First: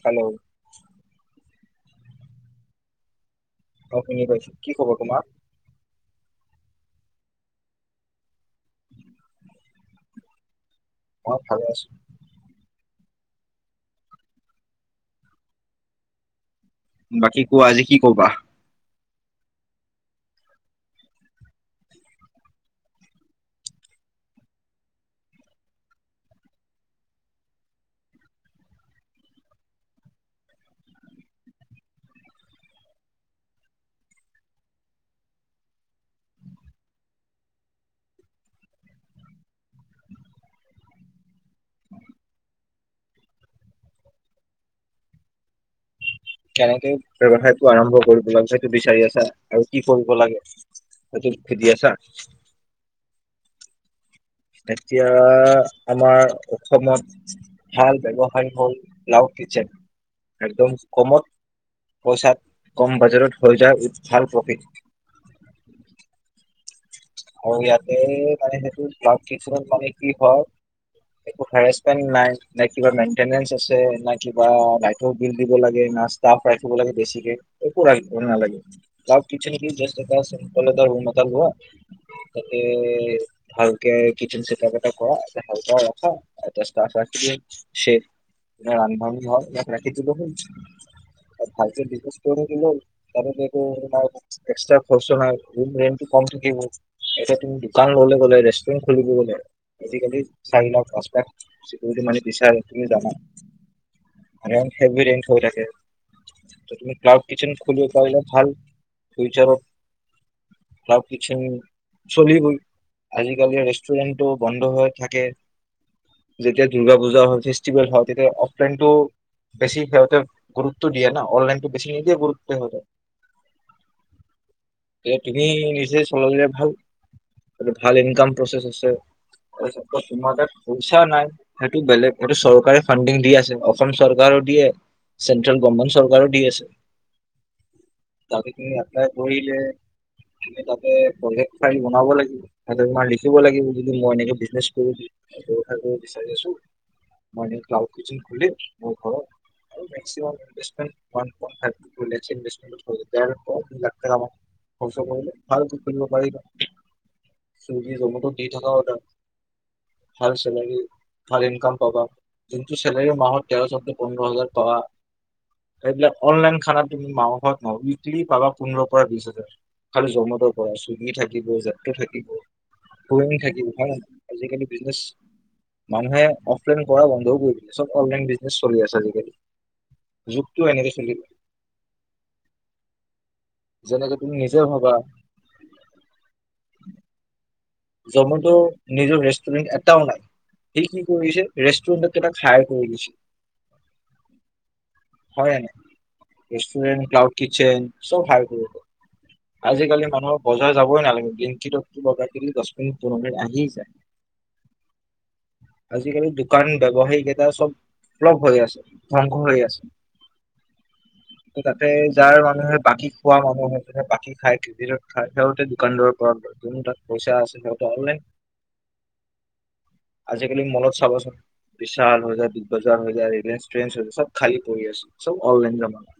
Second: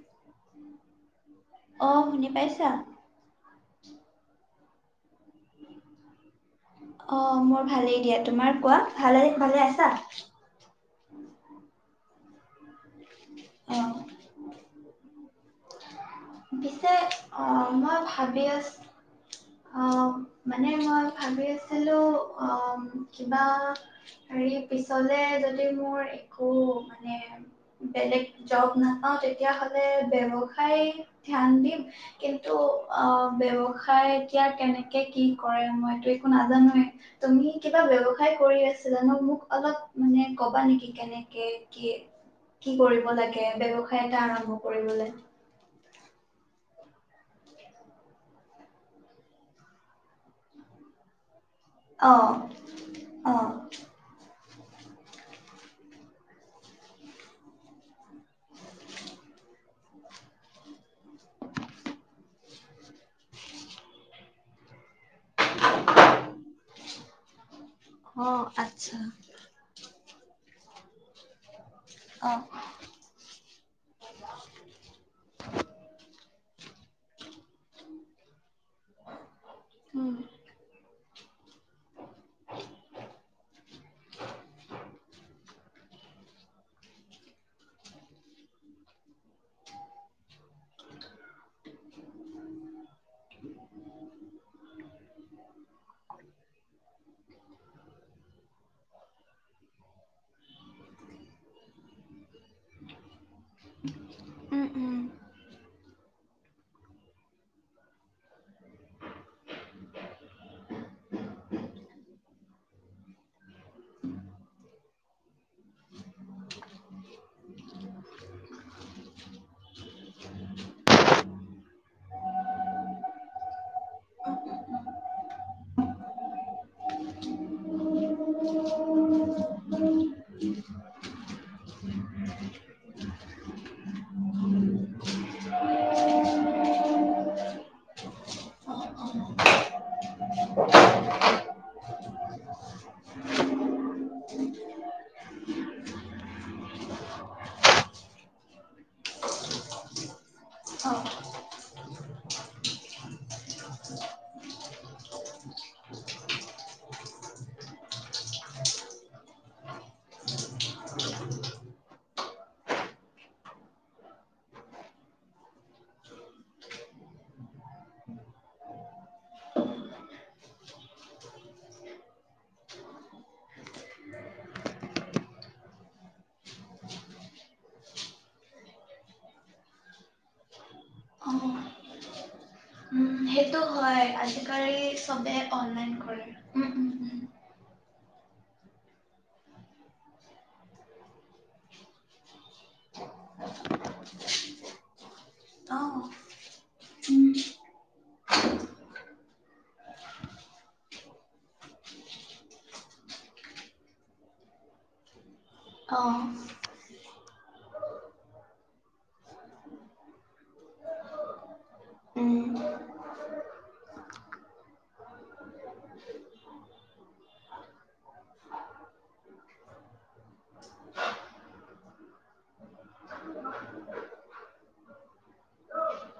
Hello, ' অ', শুনি পাইছা? অ', শুনি পাইছোঁ, কি খবৰ তোমাৰ? অ', মোৰ ভালেই দিয়া, তোমাৰ কোৱা ভালে-ভালে আছা? মই ভালে আছোঁ। অ', পিছে, বাকী কোৱা অ', আজি কি মই কবা ভাবি আছোঁ', অ', মানে মই ভাবি আছিলোঁ, অ', কিবা হেৰি পিছলে যদি মোৰ একো মানে বেলেগ জব নাপাওঁ তেতিয়া হ'লে ব্যৱসায়ত ধ্যান দিম কিন্তু আহ', ব্যৱসায়ত', এতিয়া কেনেকে কি কৰে মইতো একো নাজানোৱে, তুমি কিবা ব্যৱসায় কৰি আছিলা নো মোক অলপ মানে কবা নেকি কেনেকে কি কি কৰিব লাগে ব্যৱসায় এটা আৰম্ভ কৰিবলে? তেনেকে ব্যৱসায়টো আৰম্ভ কৰিব লাগে, সেইটো বিচাৰি আছা আৰু কি কৰিব লাগে সেইটো', সুধি আছা আহ', -আহ', এতিয়া আমাৰ অসমত ভাল ব্যৱসায় হ'ল ক্লাউড কিচেন, একদম কমত পইচাত কম বাজেটত হৈ যায় উ', ভাল প্ৰফিট ', আৰু ইয়াত? হেৰি অ', কালিৰাতি, আচ্ছা ক্লাউড কিচেনত পানী', কি হয়? এটো ভাইৰাছ', মেন্টেন নাই, অ', নে কিবা মেন্টেনেচ আছে না কিবা লাইটৰ বিল দিব লাগে না ষ্টাফ', লাগে বেছিকে, একো লাগিব নালাগে। ক্লাউড কিচেনেকি জাষ্ট উম, এটা চিম্পল এটা ৰুম এটা লোৱা', তাকে ভালকে কিচেন ছেটআপ এটা কৰা, এটা হেল্পাৰ ৰাখা আৰু এটা ষ্টাফ ৰাখি দিয়া, চেফ ৰান্ধন ঘৰ ইয়াত ৰাখি দিলে হ'ল ভালকে বিজনেচ কৰি থাকিলে হ'ল', তাৰপিছত এইটো, সেটো বায় ওয়ান এক্সট্ৰা', কোৱেছচন‌ নাই এৰা? ৰুম ৰেণ্ট টো কম থাকিব', এতিয়া তুমি দোকান ললে গলে ৰেষ্টুৰেণ্ট খুলিব গলে আজিকালি চাৰি লাখ পাঁচ লাখ যিক মানে বিচাৰে তুমি জানা আৰু উম, উম। হৈ থাকে। [unintelligible] তুমি ক্লাব কিচন খুলিয় পাইলে ভাল ফাৰ ক্লাব কিচন, ৰেষ্টুৰেন্টটো বন্ধ হৈ থাকে যেতিয়া দূৰ্গা পূজা হয় ফেষ্টিভেল হয় তেতিয়া বেছি সিতে গুৰুত্ব দিয়ে ন অনলাইনটো বেছি নিদিয়ে গুৰুত্ব সিহতেয়া অ তুমি নি্চ যেই চলালে ভাল। ভাল ইনক প্ৰচ আছে তাৰ তোমাৰ তাত পইচা নাই সেইটো বেলেগ সেইটো চৰকাৰে ফাডিং দি আছে অসম চৰকাৰো দিয়ে চেন্ট্ৰেল গভমেণ্ট চৰকাৰ দি আছে ত তুম এপ্লাই কৰিলে বিচাৰি বনাব লাগিব, লিখিব লাগিব য মই এনে বিজনেচ কৰিব বিচাৰি আছোঁ, মই এনেকৈ ক্লাওদ কিটচেন খুলিম মোৰ ঘৰত আৰু মেকসিমাম অ ইনভেষ্টমেন্ত ওৱান পইন ফাইভ ত হৈ যায় আৰু, কষ্ট কৰিলে ভাল ইনকম কৰিব পাৰিবা। চইগি জমটো দি থকা অৰ্ডাৰ, ভাল চেলাৰী ভাল ইনকাম পাবা, যোনটো চেলাৰী মাহত তেৰ সৌদ্ধ পোন্ধৰ হাজাৰ পাব, সবিলাক অনলাইন খানা তুমি মাহত নহয়, উইকলি পাবা পোন্ধৰ পৰা বিশ হাজাৰ খালি জমেটোৰ পৰা চুইগি থাকিব। যাত্ৰ থাকিব থাকিব ভ আজিকালি বিজনেচ মানুহে অফলাইন কৰা বন্ধও কৰি চব অনলাইন বিজনেছ চলি আছে আজিকালি যুগটো এনেকে চলিব সেইটো হয় আজিকালি চবে অনলাইন কৰে। উম। উম জমেত নিজৰ ৰেষ্টুৰেন্ট এটাও নাই সি কি কৰিছে ৰেষ্টুৰেণ্টত কেইটা হাইৰ কৰি দিছে। হয় উম অ উম ন ৰেষ্টুৰেণ্ট ক্লাউড কিটচন চব হাইৰ কৰি লৈছে, আজিকালি মানুহৰ বজাৰ যাবই নালাগে, ব্লিংক কিত অৰ্ডাৰ কৰি পুৰণ আহি যায় অ আজিকালি দোকান ব্যবসায়িকেইটা চব সল হৈ আছে ধ্বংস হৈ আছে। তাতে যাৰ মানুহে উম বাকী খোৱা মানুহে তাতে বাকী খায় ক্ৰেদিটত খায় সেইহতে দোকান দোৰৰ পৰা যোন তাত পইচা আছে। আজিকালি মলত চাবচোন বিশাল হৈ বিগ বজাৰ হৈ যায় য, চব খালি হৈ পৰি আছে, চব অনলাইন জমনা,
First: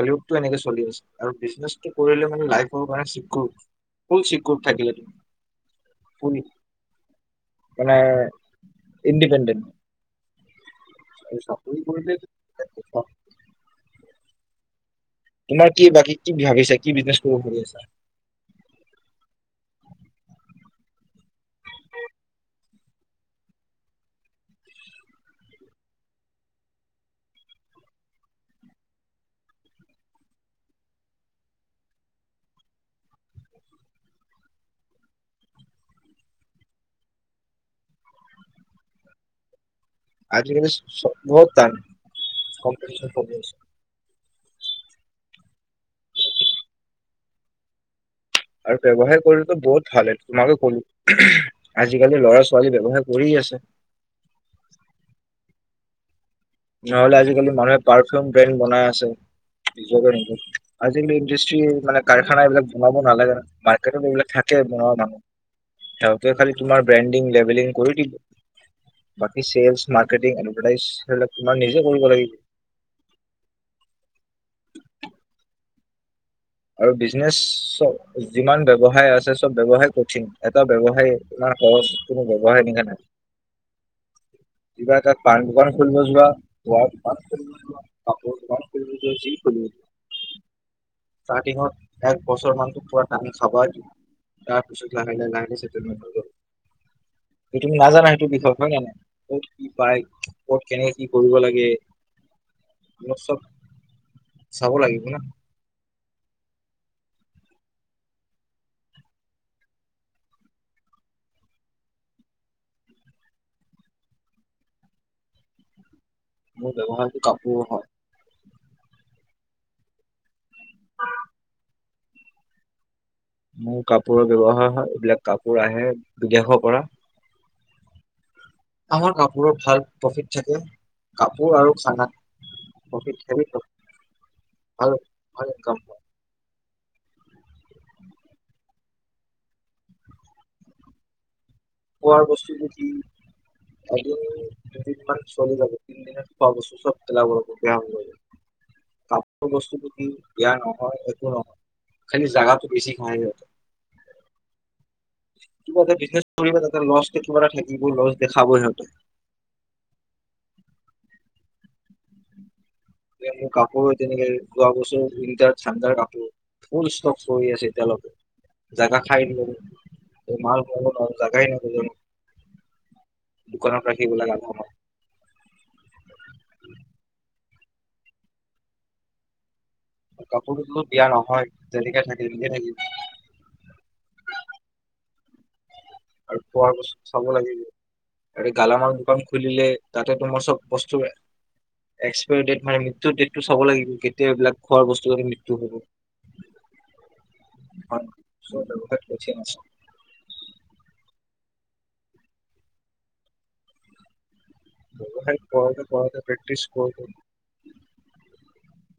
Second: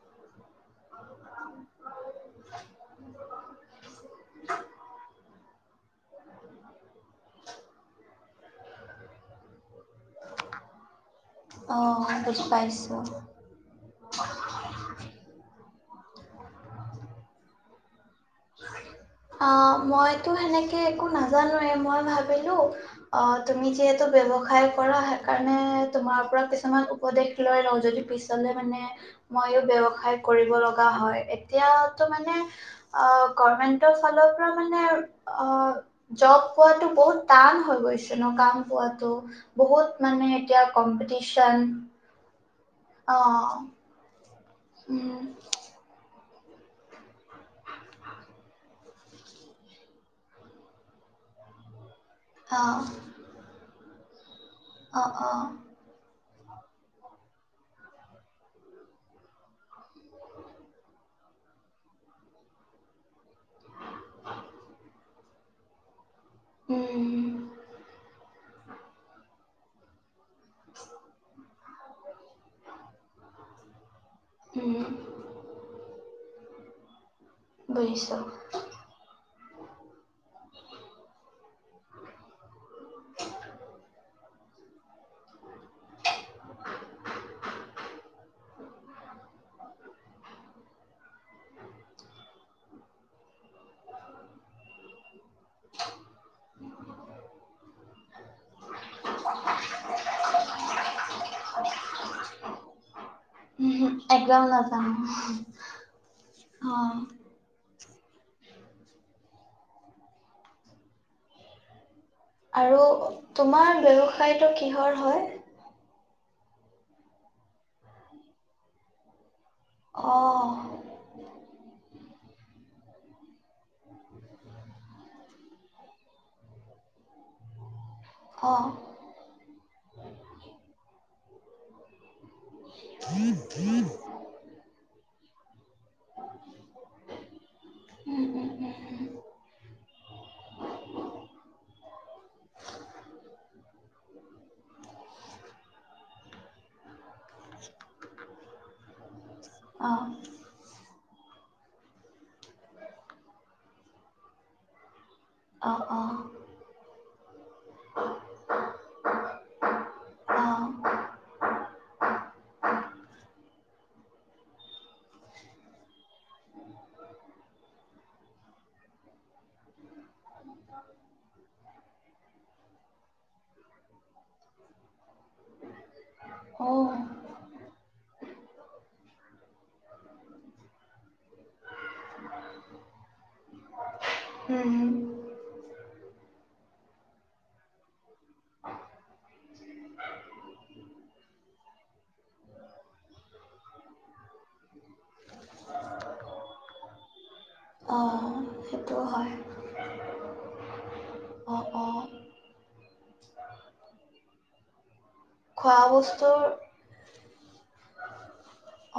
কলি যুগ টো এনেক চলি আছে আৰু বিছনিজ টো কৰিলে মানে লাইফ ৰ কাৰণে চিকিওৰ, ফুল চিকিউৰ থাকে। মানে ইণ্ডিপেণ্ডেণ্ট। অঁ বুজ পাইছোঁ। তোমাৰ তোমাৰ কি বাকী কি ভাবিছো কি বিজনেছ কৰিব ভাবি আচা? আহ, মইতো সেনেকে একো নাজানোৱে মই ভাবিলো অ তুমি যিহেতু বৱসায় কৰা সেইকাৰণে তোমাৰ পৰা কিছুমান উপদেশ লৈ লওঁ যদি পিছলে মানে মইো ব্য়ৱসায় কৰিব লগা হয় এতিয়া মানে অ গমেন্ট ফালৰ পৰা মানে অ জব পোৱা বহুত টান হৈ গৈছে ন কাম পোৱা বহুত মানে এতিয়া আজিকালি চবত কম্পিটিশ্যন তান, অ। উম। আৰু বযৱসায় কৰিলেতো বহুত ভাল তোমাকে ক'লো। আজিকালি ল'ৰা অ ছোৱালী ব্যৱহায় কৰি আছে। আহ অ নহলে আজিকালি মানুহে পাৰফিউম ব্ৰেণ্ড বনাই আছে নিজকে নিজ আজিকালি ইণ্ডাষ্ট্ৰি মানে কাৰখানা এইবিলাক বনাব নালাগে ন মাৰ্কেটত এইবিলাক থাকে বনোৱা মানুহ স ত খালি তোমাৰ ব্ৰেণ্ডিং উম লেভেলিং কৰি দিলো। চেলছ, মাৰকেৰ্টিং, এডভাৰটাইজ সেইবিলাক তোমাৰ নিজে কৰিব লাগিব। [unintelligible] আৰু বিছ বিজনেছ বুজিছোঁ যিমান ব্যয়ৱসায় আছে চ, ব্যৱসায় কঠিন এটা ব্যৱসায় ইমান সহ কোনো ব ব্যৱসায় নি কিবা এটা পাণ দোকান খুলিব যোৱা, তোমাৰ কাপোৰ দোকান খুলিব যোৱা, যি খুলিব যোৱা, স্তাৰ্তিং ত এক বছৰ মানটো পুৰা টানি খাবাই তাৰপিছত লাহে লাহে লাহে সেতেলমেণ্ট হৈ যাব। যে তুমি নাজানা সেইটো বিষয়ত, হয় নে নহয়? ক'ত কি পায় কত কেনেকে কি কৰিব লাগে। এইবিলাক চব উ একদম চাব নাজানো। লাগিব না অ, আৰু তোমাৰ ব্যৱসায়টো কিহৰ হয় মোৰ ব্যৱসায়তো কাপোৰো হয় অঁ মোৰ কাপোৰৰ ব্যৱসায় হয় এইবিলাক কাপোৰ আহে বিদেশৰ পৰা অ', আমাৰ কাপোৰৰ ভাল প্ৰফিট থাকে কাপোৰ আৰু খানাত প্ৰফিট সেনেকুৱা ভাল ভাল ইনকাম হয় [unintelligible] খোৱা বস্তুটো কি এদিন দুদিনমান চলি যাব তিন দিনত খোৱা বস্তু চব [inaudible] কাপোৰ বস্তুটো কি অ', দয়া নহয় খালি জোগাটো বেছি খাই সিহঁতে অ অ লষ্ট কিবা এটা থাকিব লষ্ট দেখাবই সিহঁতে অ', মোৰ কাপোৰ তেনেকে যোৱা বছো উইন্টাৰ থানণ্ডাৰ কাপোৰ ফুল ষ্টক হৈ আছে এতিয়ালকে জাগা খাইিল মাল থব নোৱাৰো জগাই দোকানত ৰাখিব লাগাৰ অ', কাপোৰ কো বিয়া নহয় হয় তেনেকে থাকিল তেনেকে থাকিল উম, আৰু পোৱাৰ পাছত চাব লাগিলে আৰু গেলামাল দোকান খুলিলে তাতে তোমাৰ চব বস্তু এক্সায়ী ডে মানে মৃত্যু ডেটটো চাব লাগিব কেতিয়াববিল খোৱা বস্তু ৱ অ', সেইটো হয়। কৰি [unintelligible] অ -অ ব্যৱসায় খোৱা কৰোতে কৰোতে বস্তুৰ প্ৰেক্টিচ কৰোতে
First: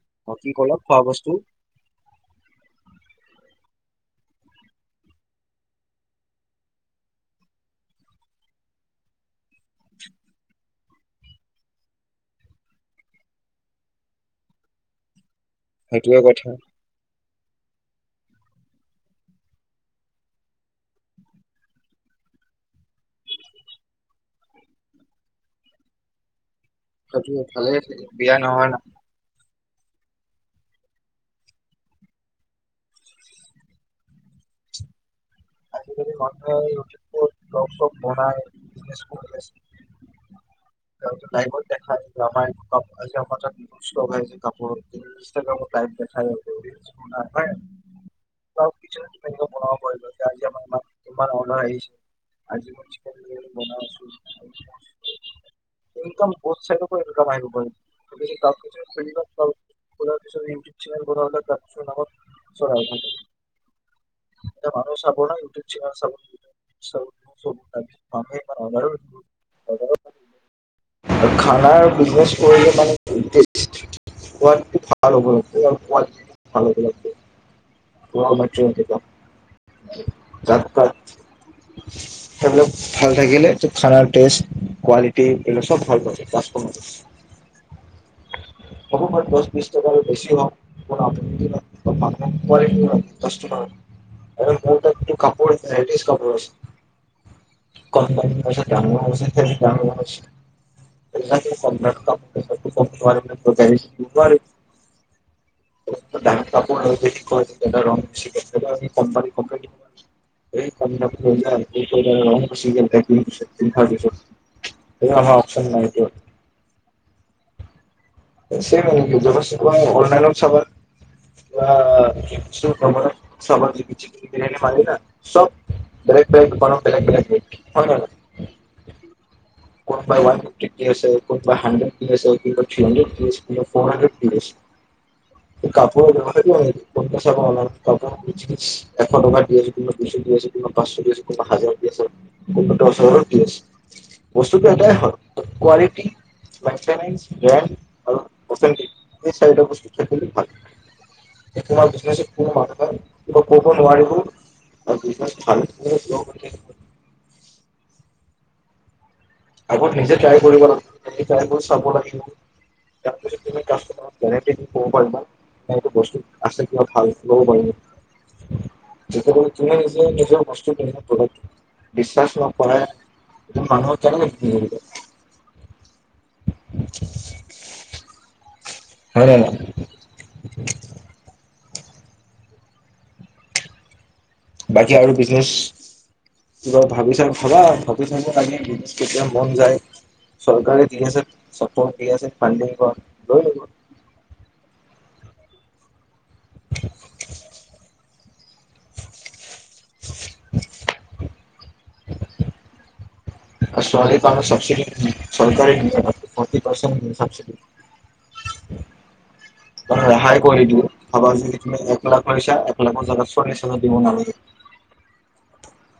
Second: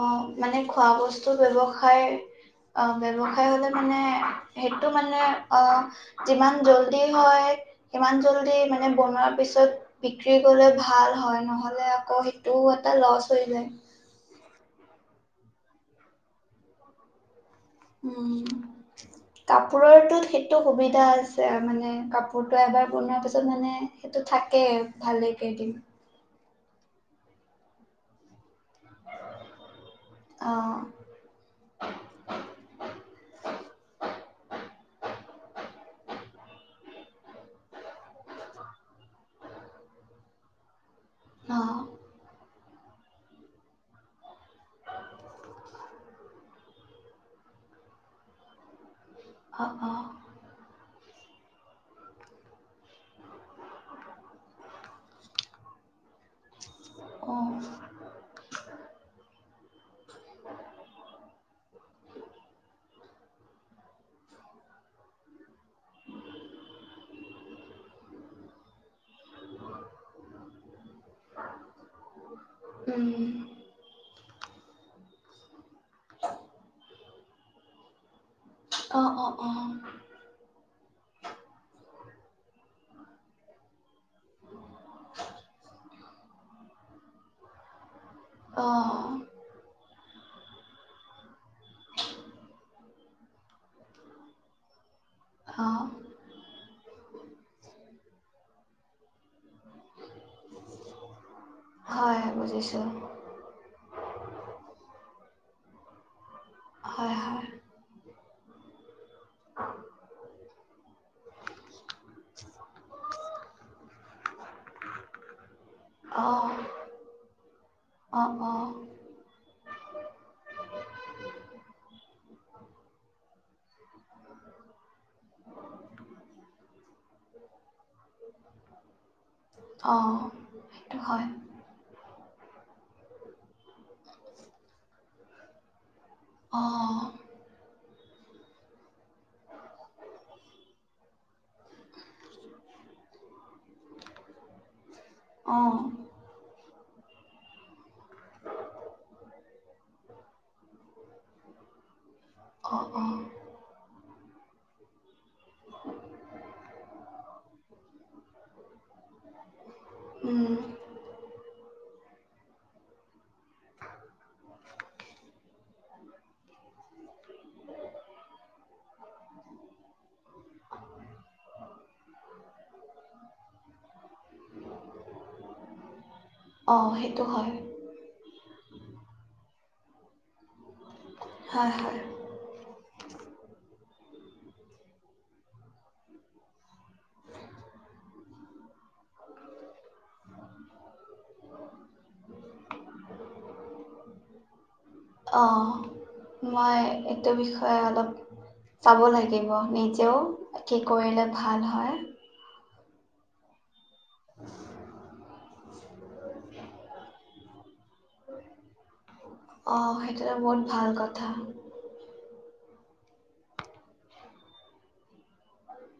আহ বাকী মানে কলা খোৱা বস্তু বস্তুৰ ব্যৱসায় আহ ব্যৱসায় হলে মানে সেইটো মানে অ যিমান জল্দি হয় সিমান জল্দি মানে বনোৱাৰ পিছত বিক্ৰী গলে ভাল হয় নহলে আকৌ সেইটোও এটা লচ হৈ যায় সেইটোৱে কথা উম কাপোৰৰটোত সেইটো সুবিধা আছে মানে কাপোৰতটো এবাৰ বনোৱা পিছত মানে সেইটো থাকেই ভালে কেইদিন হয় ভালেই থাকে বিয়া নহয় ন অ আজিকালি মন্টযে ইউটিউব ব্লগ চল্গ বনাই বিজনে কৰিছে নাই অ', দেখা [unintelligible] আমাৰ অ আজি আমাৰ তাত ষ্টক আহ যে কাপোৰ ইনাগ্ৰামাইপ দেখায় অ অঁ তোমাৰ অডাৰ আহিছে আজিবনাই আছো ইনকাম অ', [unintelligible] [unintelligible] কলাৰ পিছত ৰিম জিম চেনেল থাকে এয়া মানুহ [unintelligible] খানাৰ বিগনেছ কৰিলে মানে উম, গোটেই টো ভাল হ'ব লাগে ভাল হব লাগে ৱাও মাৰি অ অ অ যাত তাক সেবিলাক ভাল থাকিলে ভাৰাৰ ট্ৰে কোৱালিট এইবিলাগ চব ভাল পাব তাচ কমাৰ্চ অহো অ', কৰ দহ বিশছ টকাৰ বেছি হওক আপু [unintelligible] কাপোৰ অ', লেডিছ কাপোৰ আছে। কণমানি হৈছে ডাঙৰ হৈছে [unintelligible] [inaudible] হয় বুজিছোঁ। ডাৰত কাপোৰ হয় অনিবি বোলি কৈ হয় কিন্তু ৰগ বেছিকে সেইটো অমি কম পানী এই কম দামি লৈ যাই সেই পইদাৰৰ ৰং গুচি গলে আমাৰ অপ্শন নাই দিয়ক অঁ অঁ আছে আও গেজবাচ কোৱা অনলাইনত চাবা যোৱা কিছু কমত চাবা জিকি যি কেনেকে মাৰিলা চব বেলেগ বেলেগ দোকানত বেলেগ বেলেগ হয় হয় নাই বাও অঁ অঁ কটপাই ওৱান কেথী সেইটো আছে হয় কতপাই হাড্ৰেড কি আছে থ্ৰী কিৰেশ কিবা ফৰ্শদেথ কীইছ প দহতেটো হয় অঁ পতেছ অপা অনা থ বজিছ এশ টকা দি আছে কোনোবা দুইশ দি আছে কোনোবা পাঁচশ দি আছে কোনোবা হাজাৰ দি আছে কোনোবা দহ হাজাৰত দি আছে। বস্তুটো এতাই হয় অঁ কোৱালিটি লেফটেনেণ্টচ গেম আৰু অথৰিটি এই চাৰিটা বস্তু খতি এইটো ভাল বিজনেচত অঁ অঁ কব নোৱাৰিবও আৰু দু ভাল [unintelligible] [unintelligible] আকৌ নিজে ট্ৰাই উম, কৰিব লাগ চাব লাগিব। তাৰ পাছত তুমি কামাৰ যেনে কব পাৰিবাটো বস্তু আছে কিবা ভালব পাৰিব। তুমি নিজে নিজৰ বস্তু ক বিশ্বাস ন কৰাই মানুহ চ [unintelligible] অহ সেইটো হয়। হয় নে নহয়? হয়-হয়। বাকী আৰু বিজনেচ কিবা ভাবি চা ভবা ভাবি চাবা বিজনেচ কেতিয়া মন যায় চৰকাৰে দি আছে। চক দি আছে ফান্দি লৈ লিব [unintelligible] অহ। মই এইটো বিষয়ে অলপ চাব লাগিব নিজেও, কি কৰিলে ভাল হয়। আৰু ছোৱালী প চাবচিডি [inaudible] চৰকাৰে ফটি পাৰ্চেণ্ট চাবচিডি। অঁ ত সেইটোতো ৰেহাই বহুত কৰি দিওঁ ভাল কথা ভাবা যদি তুমি এক লাখ পইছা ম জাগাত চল্লিশ হাজাৰ দিব নালাগে [unintelligible]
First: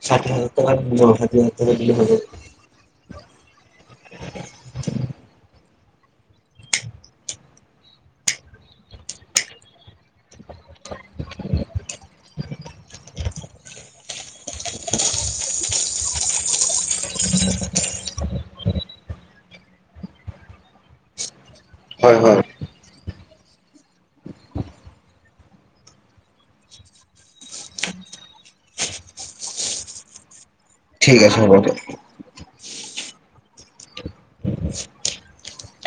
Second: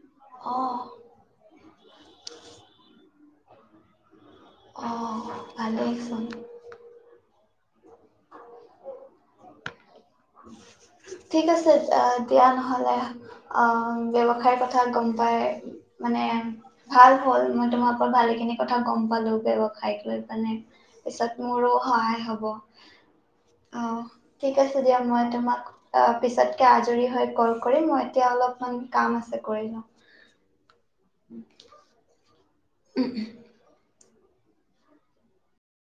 ষাঠি হাজাৰ অঁ টকাৰ জন ষাঠি হাজাৰ টকা দিলেই হব। অহ, ভালেইচোন। ঠিক আছে দিয়া নহলে। অহ ব্যৱসায় কথা গম পাই মানে ভাল হল মই তোমাৰোকৰ ভালেখিনি কথা গম পালোগে ব্যৱসায় লৈ পানে পিছত মোৰো হয় সহায় হয় হ'ব। অহ, ঠিক আছে। তেতিয়া মই তোমাক পিছতকে আজৰি হৈ কল কৰিম মই এতিয়া অলপমান কাম আছে কৰি লওঁ। ঠিক আছে হ'ব দিয়া। ত [unintelligible] উম- উম।